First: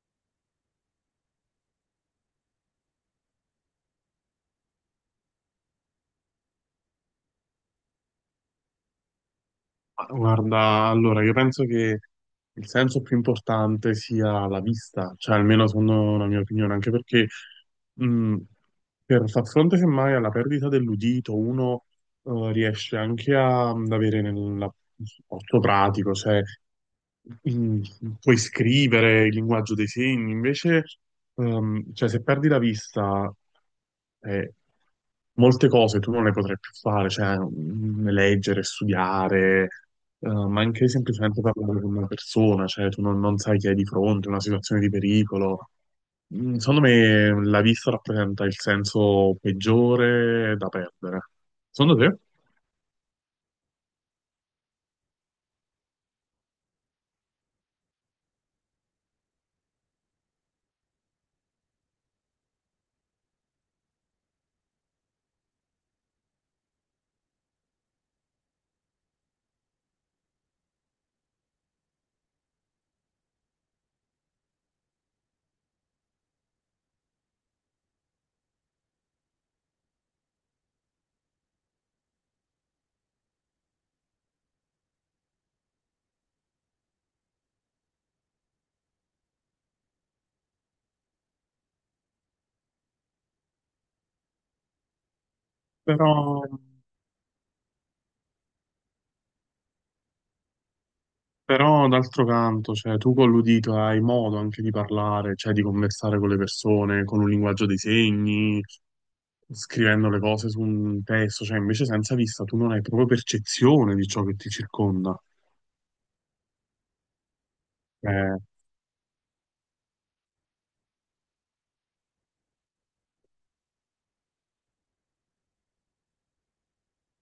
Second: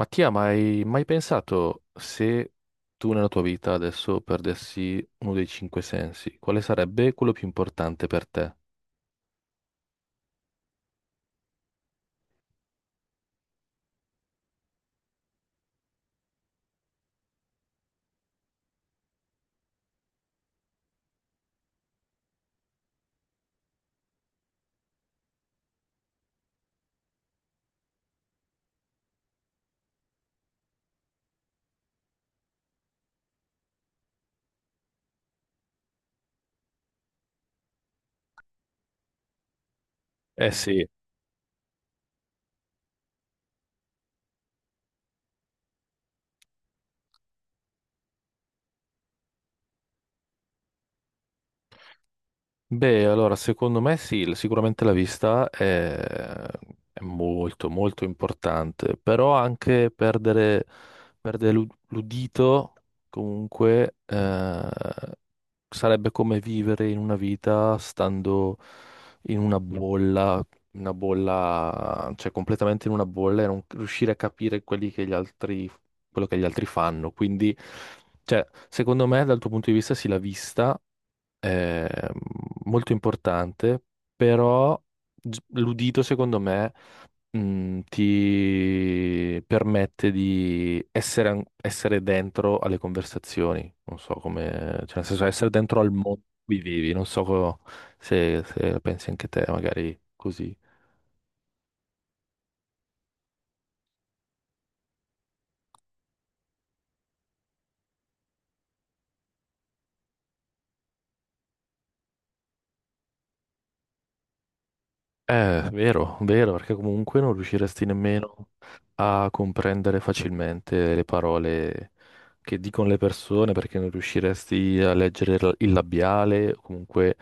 Mattia, ma hai mai pensato se tu nella tua vita adesso perdessi uno dei cinque sensi, quale sarebbe quello più importante per te? Ma guarda, allora, io penso che il senso più importante sia la vista, cioè almeno secondo la mia opinione, anche perché mh, per far fronte semmai alla perdita dell'udito, uno riesce anche ad avere nel un supporto pratico, cioè mm, puoi scrivere il linguaggio dei segni, invece cioè, se perdi la vista eh, molte cose tu non le potrai più fare, cioè leggere, studiare, Eh ma sì. anche semplicemente parlare con una persona, cioè tu non sai chi hai di fronte, una situazione di pericolo. Mm, secondo me la vista rappresenta il senso peggiore da perdere. Secondo te? Beh, allora, secondo me sì, sicuramente la vista è molto, molto importante, però anche perdere, perdere l'udito comunque sarebbe come vivere in una vita stando in una bolla, cioè completamente in una bolla e non riuscire a capire quelli che gli altri, quello che gli altri fanno. Quindi, cioè, secondo me, dal tuo punto di vista, sì, la vista è molto importante, però l'udito, secondo me ti permette di essere, essere dentro alle conversazioni, non so come, cioè nel senso essere dentro al Però, mondo in cui vivi, non so co-, se, se la pensi anche te, magari così. però d'altro canto, cioè, tu con l'udito hai modo anche di parlare, cioè di conversare con le persone, con un linguaggio dei segni, scrivendo le cose su un testo, cioè invece senza vista tu non hai proprio percezione di ciò che ti circonda. Vero, vero, perché comunque non riusciresti Eh, nemmeno a comprendere facilmente le parole che dicono le persone, perché non riusciresti a leggere il labiale, o comunque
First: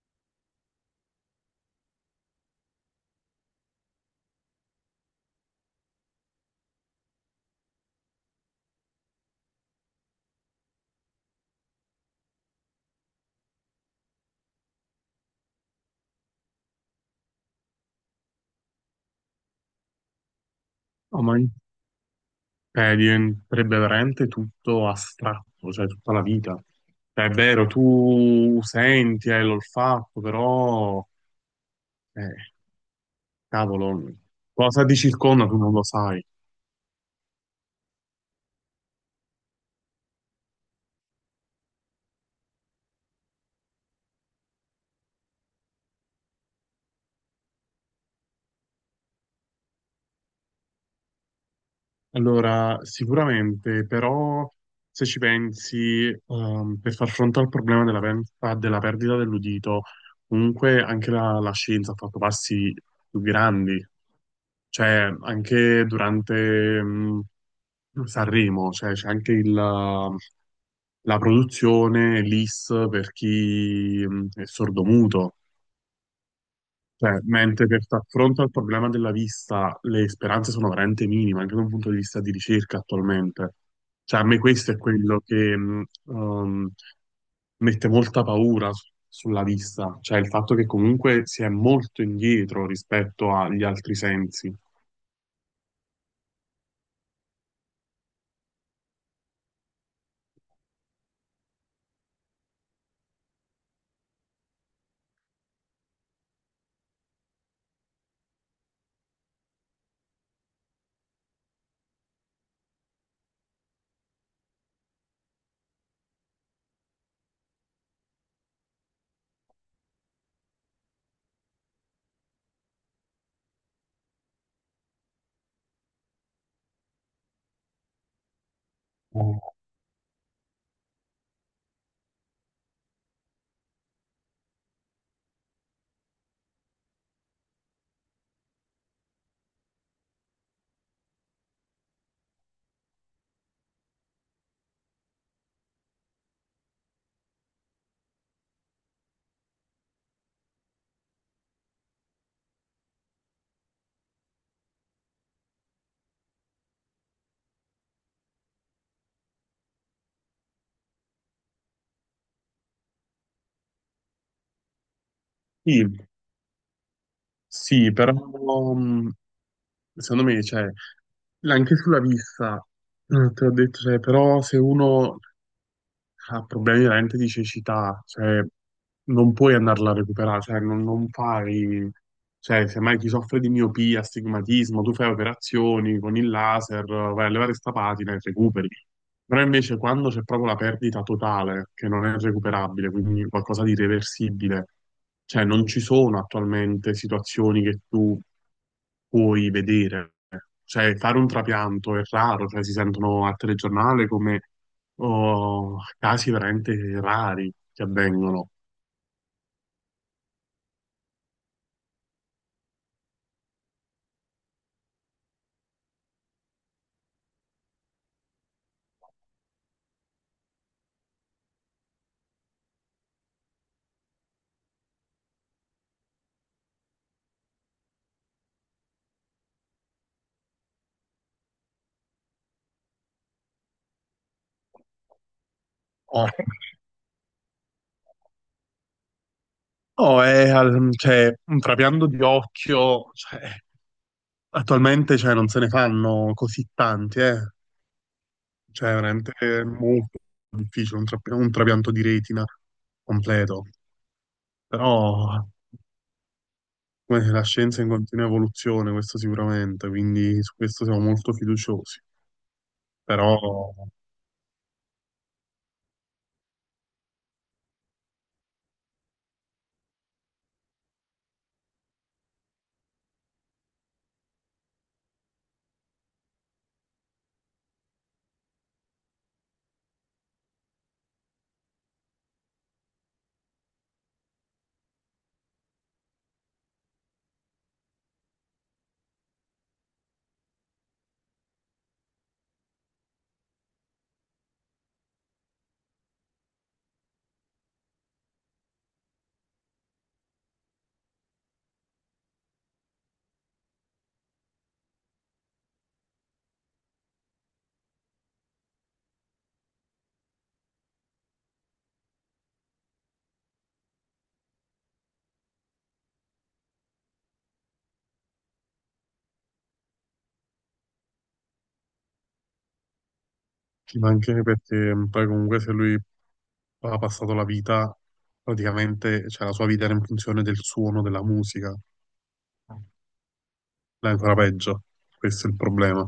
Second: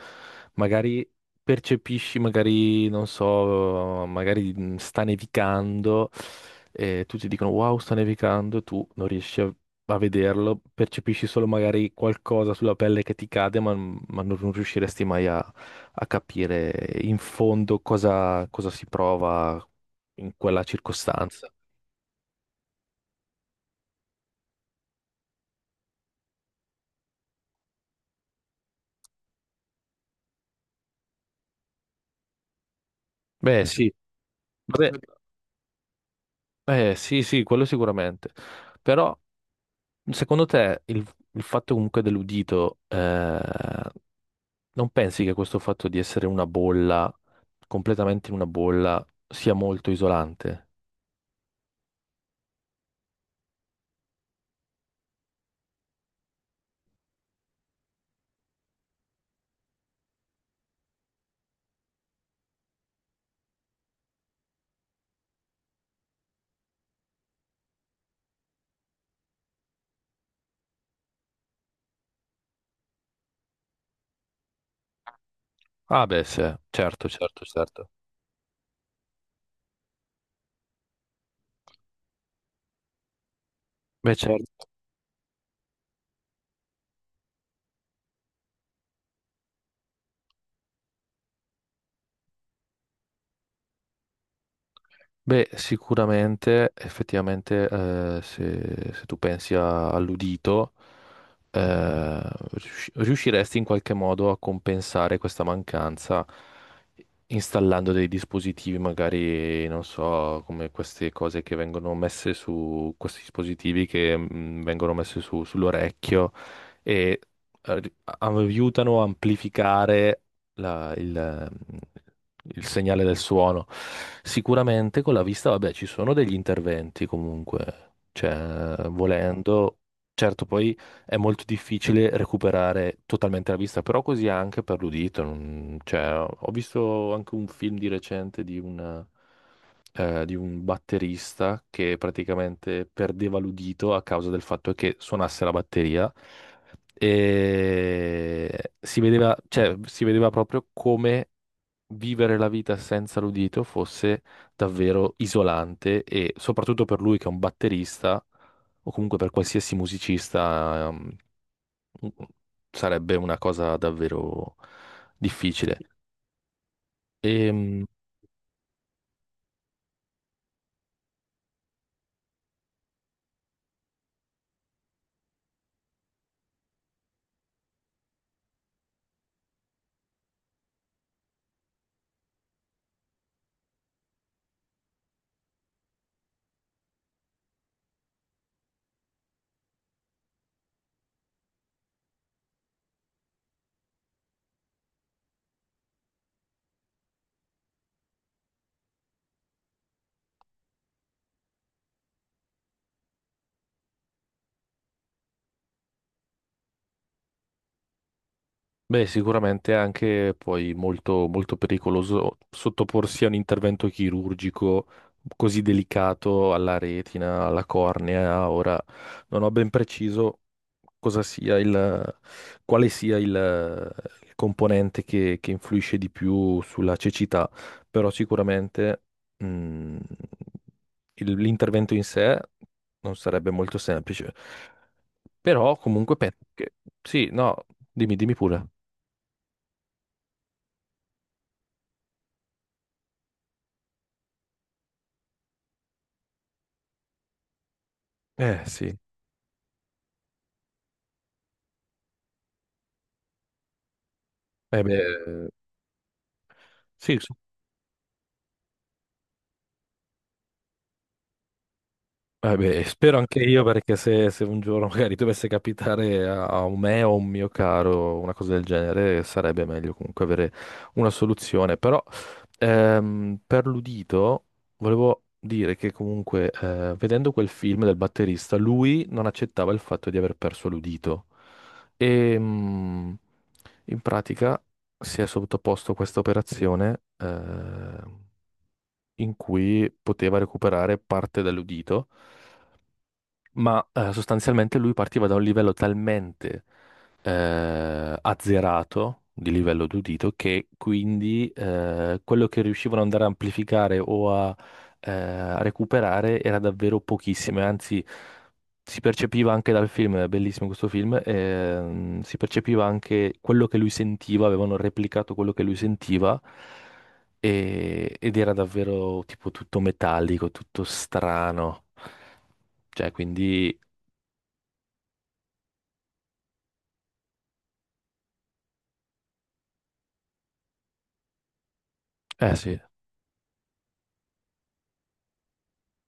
magari percepisci, magari, non so, magari sta nevicando e tutti dicono wow, sta nevicando, e tu non riesci a, a vederlo, percepisci solo magari qualcosa sulla pelle che ti cade, ma non riusciresti mai a capire in fondo cosa, cosa si prova in quella no, ma circostanza. eh, diventerebbe veramente tutto astratto, cioè tutta la vita. Cioè, è vero, tu senti, hai l'olfatto, però, eh, Beh, eh, sì, cavolo, cosa vabbè, ti circonda tu non lo sai. Sì, sì, quello sicuramente. Però, secondo te, il fatto comunque dell'udito, non pensi che questo fatto di essere una bolla, completamente in una bolla, sia molto isolante? Allora, sicuramente, però, se ci pensi, per far fronte al problema della della perdita dell'udito, comunque anche la scienza ha fatto passi più grandi, cioè anche durante, mm, Sanremo, cioè c'è anche il la produzione, l'IS per chi è sordomuto. Ah, beh, sì, eh, certo, Cioè, certo, mentre per certo. far fronte al problema della vista le speranze sono veramente minime, anche da un punto di vista di ricerca attualmente. Beh, Cioè, a me certo. questo è quello che mette molta paura sulla vista, cioè il fatto che comunque si è molto indietro rispetto agli altri sensi. Beh, sicuramente, effettivamente, se, se tu pensi all'udito, eh, riusciresti in qualche modo a compensare questa mancanza installando dei dispositivi, magari, non so, come queste cose che vengono messe su questi dispositivi che vengono messe sull'orecchio e eh, ri- aiutano a amplificare la- il, il segnale del suono. Sicuramente con la vista, vabbè, ci sono degli interventi comunque, cioè, Eh, volendo, certo, poi è molto difficile recuperare totalmente la vista, però così anche per l'udito. Cioè, ho visto anche un film di recente di un batterista che praticamente perdeva l'udito a causa del fatto che suonasse la batteria. E si vedeva, cioè, si vedeva proprio come vivere la vita senza l'udito fosse davvero isolante e soprattutto per lui che è un batterista o comunque per qualsiasi musicista sarebbe una cosa davvero difficile. Sì, E, sì, però mm, secondo me, cioè, anche sulla vista, te l'ho detto, cioè, però se uno ha problemi veramente di cecità, cioè non puoi andarla a recuperare, cioè non fai, cioè semmai chi soffre di miopia, astigmatismo, tu fai operazioni con il laser, vai a levare sta patina e recuperi. Però invece quando c'è proprio la perdita totale, che non è recuperabile, quindi qualcosa di irreversibile, cioè non ci sono attualmente situazioni che tu puoi vedere. Cioè, fare un trapianto è raro, cioè si sentono al telegiornale come o casi veramente rari che avvengono. beh, sicuramente è anche poi molto, molto pericoloso sottoporsi a un intervento chirurgico così delicato alla retina, alla cornea. Ora non ho ben preciso cosa sia il, quale sia il componente che influisce di più sulla cecità, però sicuramente mm, l'intervento in sé non sarebbe molto semplice. Però comunque Eh, penso che sì, no, dimmi, dimmi pure. Oh, è cioè, un trapianto di occhio, cioè, attualmente cioè, non se ne fanno così tanti, eh. Eh Cioè, sì, veramente è molto difficile un trapianto di retina completo. eh Però beh, sì, la scienza è in continua evoluzione, questo sicuramente, quindi su questo siamo molto fiduciosi. Beh, spero Però anche io perché se, se un giorno magari dovesse capitare a, a un me o a un mio caro una cosa del genere, sarebbe meglio comunque avere una soluzione. Però per l'udito volevo dire che comunque vedendo quel film del batterista, lui non accettava il fatto di aver perso l'udito e in pratica si è sottoposto a questa operazione. In cui poteva recuperare parte dell'udito, ma sostanzialmente lui partiva da un livello talmente azzerato di livello d'udito che quindi quello che riuscivano ad andare a amplificare o a, a recuperare era davvero pochissimo, e anzi si percepiva anche dal film, è bellissimo questo film, si percepiva anche quello che lui sentiva, avevano replicato quello che lui sentiva ed era davvero tipo tutto metallico, tutto strano. Cioè, quindi, ci mancherebbe perché poi comunque se lui ha passato la vita praticamente, cioè la sua vita era in funzione del suono della musica, eh sì, è ancora peggio, questo è il problema.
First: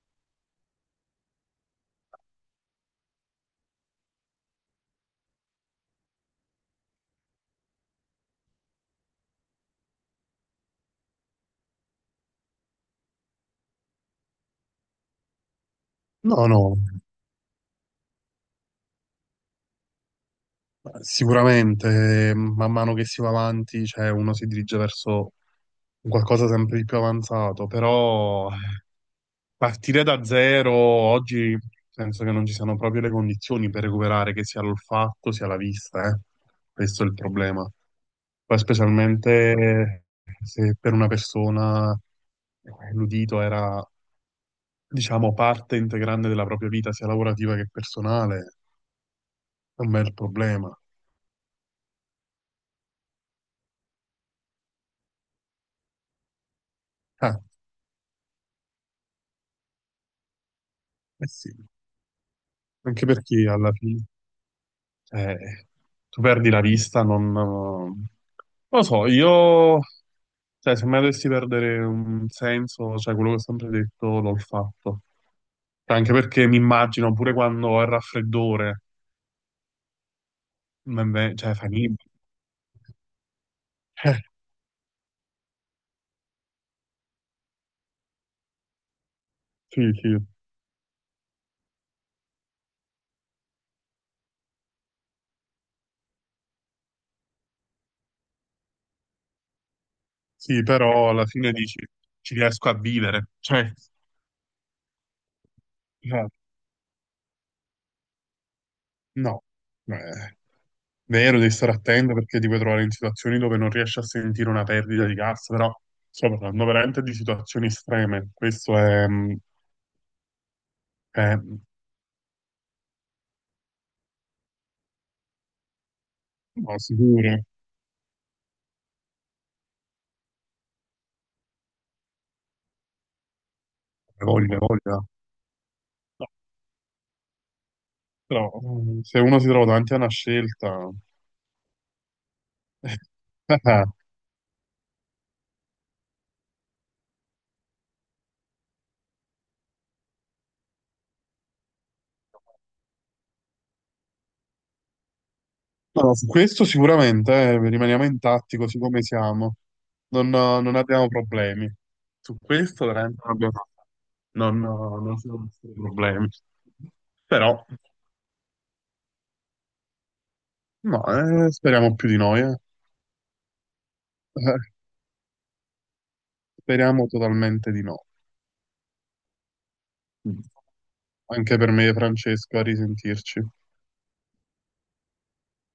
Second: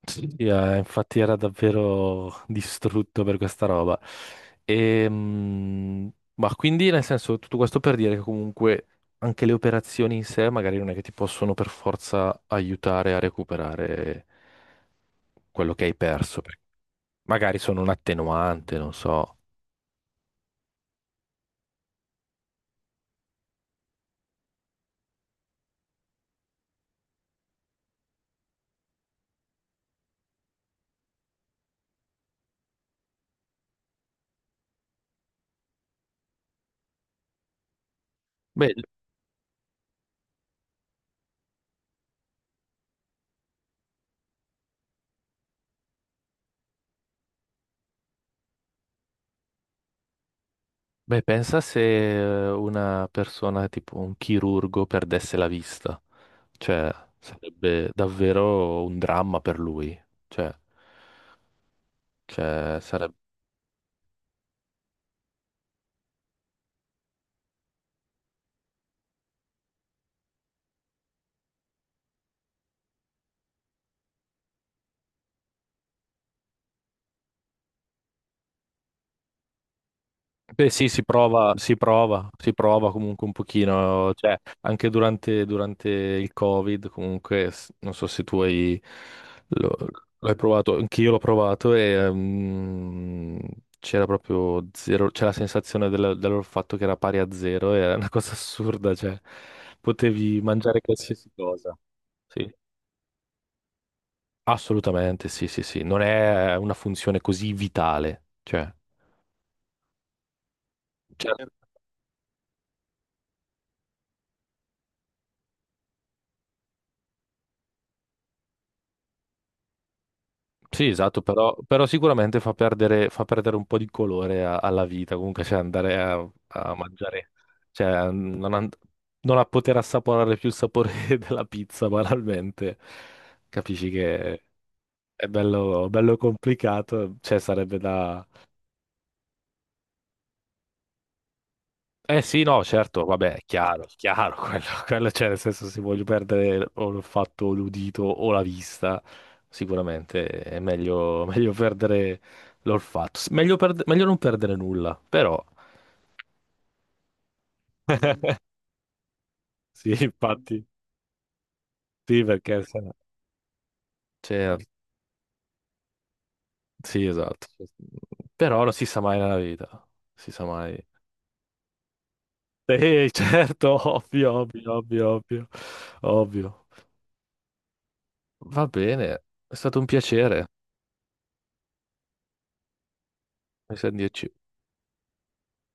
sì, sì, infatti era davvero distrutto per questa roba. Ma quindi, nel senso, tutto questo per dire che comunque anche le operazioni in sé magari non è che ti possono per forza aiutare a recuperare quello che hai perso. No, Perché no, magari sono un attenuante, non so. sicuramente man mano che si va avanti, cioè uno si dirige verso un qualcosa sempre di più avanzato, però partire da zero oggi penso che non ci siano proprio le condizioni per recuperare che sia l'olfatto sia la vista, eh. Questo è il problema. Poi Beh, specialmente se per una persona eh, l'udito era, diciamo, parte integrante della propria vita, sia lavorativa che personale, è un bel problema. beh, pensa se una persona tipo un chirurgo perdesse la vista, cioè Eh, sarebbe davvero un dramma per lui, cioè, eh sì, cioè, anche sarebbe perché alla fine, cioè, tu perdi la vista, non... Non lo so, io, cioè, se mai dovessi perdere un senso, cioè, quello che ho sempre detto, l'ho fatto. Cioè, anche perché mi immagino, pure quando ho il raffreddore, beh, sì, si prova, cioè, fa si niente. prova, si prova comunque un pochino, Eh, cioè anche durante, durante il Covid, comunque, non so se tu hai, lo- sì, sì. l'hai provato, anche io l'ho provato e c'era proprio zero, c'era la sensazione del, del fatto che era pari a zero, era una cosa assurda, cioè potevi Sì, mangiare però alla qualsiasi fine cosa. dici, ci Sì, riesco a vivere. Cioè, assolutamente, sì, sì, sì, non no, è una funzione così vitale, cioè... no. Eh, vero, devi Certo. stare attento perché ti puoi trovare in situazioni dove non riesci a sentire una perdita di cassa, però sto parlando veramente di situazioni estreme. Questo Sì, esatto, è, però, però sicuramente fa perdere un po' di colore alla vita, comunque cioè andare a, a no, sicuro, mangiare, hai cioè non, non a poter assaporare più il sapore della pizza banalmente, capisci che hai voglia. è bello, bello No, complicato, cioè sarebbe da, però se uno si trova davanti a una scelta, eh sì, no, certo, vabbè, è chiaro, quello c'è, nel senso se voglio perdere o il fatto l'udito o la vista, sicuramente è meglio, meglio perdere l'olfatto, meglio, meglio non perdere nulla, però no, no, su questo sicuramente rimaniamo intatti così come siamo, sì, infatti, non abbiamo problemi. sì, Su perché se questo no- veramente non abbiamo, cioè, non, non ci sono nessun problemi. sì, esatto, Però, però non si sa mai nella vita, si sa mai. no, speriamo più di noi, eh. Sì, certo, ovvio, Eh, ovvio, ovvio, ovvio, ovvio. speriamo totalmente di no. Va bene, è stato un piacere, Anche per me, Francesco, a risentirci. mi sa di dirci.